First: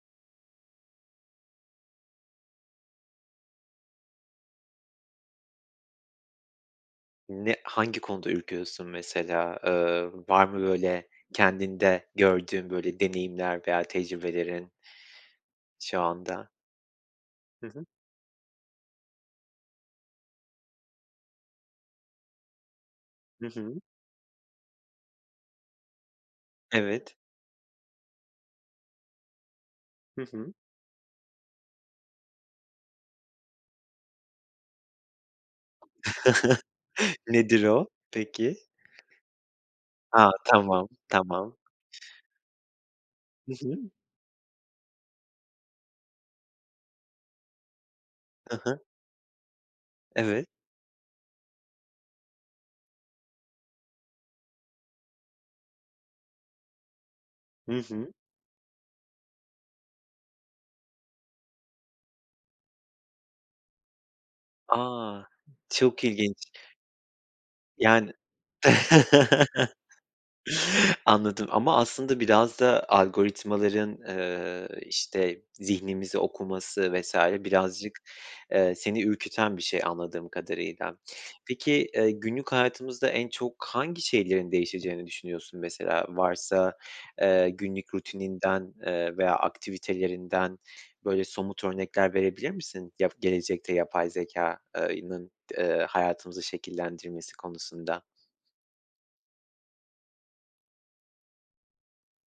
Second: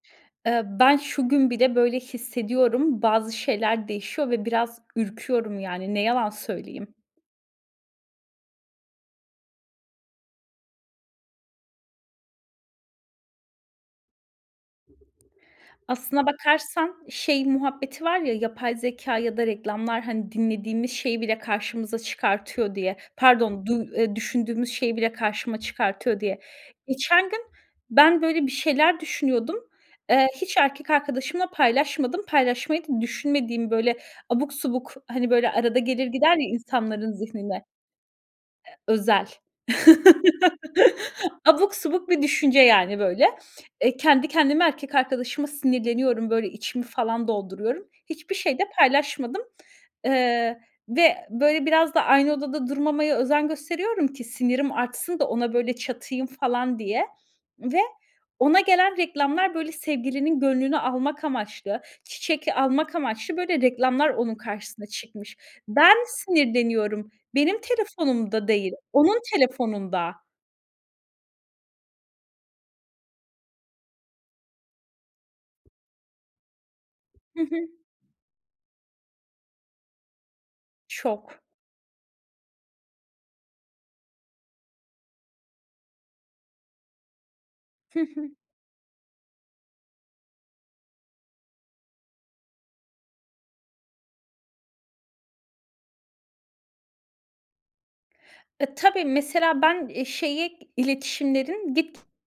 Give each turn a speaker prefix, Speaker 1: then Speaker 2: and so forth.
Speaker 1: Eee, ben şu gün bile böyle hissediyorum, bazı şeyler değişiyor ve biraz ürküyorum yani ne yalan söyleyeyim.
Speaker 2: Ne hangi konuda ürküyorsun mesela? Eee, var mı böyle kendinde gördüğün böyle deneyimler veya tecrübelerin şu
Speaker 1: Aslına
Speaker 2: anda?
Speaker 1: bakarsan şey
Speaker 2: Hı hı.
Speaker 1: muhabbeti var ya yapay zekâ ya da reklamlar hani dinlediğimiz şeyi bile karşımıza çıkartıyor diye.
Speaker 2: Hı
Speaker 1: Pardon,
Speaker 2: hı.
Speaker 1: duy eee, düşündüğümüz şeyi bile karşıma çıkartıyor diye.
Speaker 2: Evet.
Speaker 1: Geçen gün ben böyle bir şeyler düşünüyordum.
Speaker 2: Hı
Speaker 1: Eee,
Speaker 2: hı.
Speaker 1: hiç erkek arkadaşımla paylaşmadım. Paylaşmayı da düşünmediğim böyle abuk subuk hani böyle arada gelir gider ya insanların zihnine.
Speaker 2: Nedir
Speaker 1: Eee,
Speaker 2: o? Peki.
Speaker 1: özel.
Speaker 2: Ha. Tamam, tamam.
Speaker 1: Abuk subuk bir düşünce yani böyle.
Speaker 2: Hı hı.
Speaker 1: Eee, kendi kendime erkek arkadaşıma sinirleniyorum, böyle, içimi falan dolduruyorum. Hiçbir
Speaker 2: I
Speaker 1: şey de
Speaker 2: hı.
Speaker 1: paylaşmadım.
Speaker 2: Evet.
Speaker 1: Eee, ve böyle biraz da aynı odada durmamaya özen gösteriyorum ki sinirim artsın da ona böyle çatayım falan diye
Speaker 2: Hı
Speaker 1: ve
Speaker 2: hı.
Speaker 1: ona gelen reklamlar böyle sevgilinin gönlünü almak amaçlı, çiçek almak amaçlı böyle reklamlar onun karşısına
Speaker 2: A,
Speaker 1: çıkmış. Ben
Speaker 2: çok ilginç.
Speaker 1: sinirleniyorum, benim
Speaker 2: Yani
Speaker 1: telefonumda değil, onun telefonunda.
Speaker 2: Anladım ama aslında biraz da algoritmaların, eee, işte, zihnimizi okuması vs.
Speaker 1: Hı hı.
Speaker 2: birazcık, ııı, seni ürküten bir şey anladığım kadarıyla.
Speaker 1: Çok.
Speaker 2: Peki, eee, günlük hayatımızda en çok hangi şeylerin değişeceğini düşünüyorsun mesela varsa, eee, günlük
Speaker 1: Hı hı.
Speaker 2: rutininden, eee, veya aktivitelerinden, böyle, somut örnekler verebilir misin ya gelecekte yapay zekâ eee, ının d hayatımızı şekillendirmesi konusunda?
Speaker 1: E, tabii, mesela ben, eee, şeye iletişimlerin dik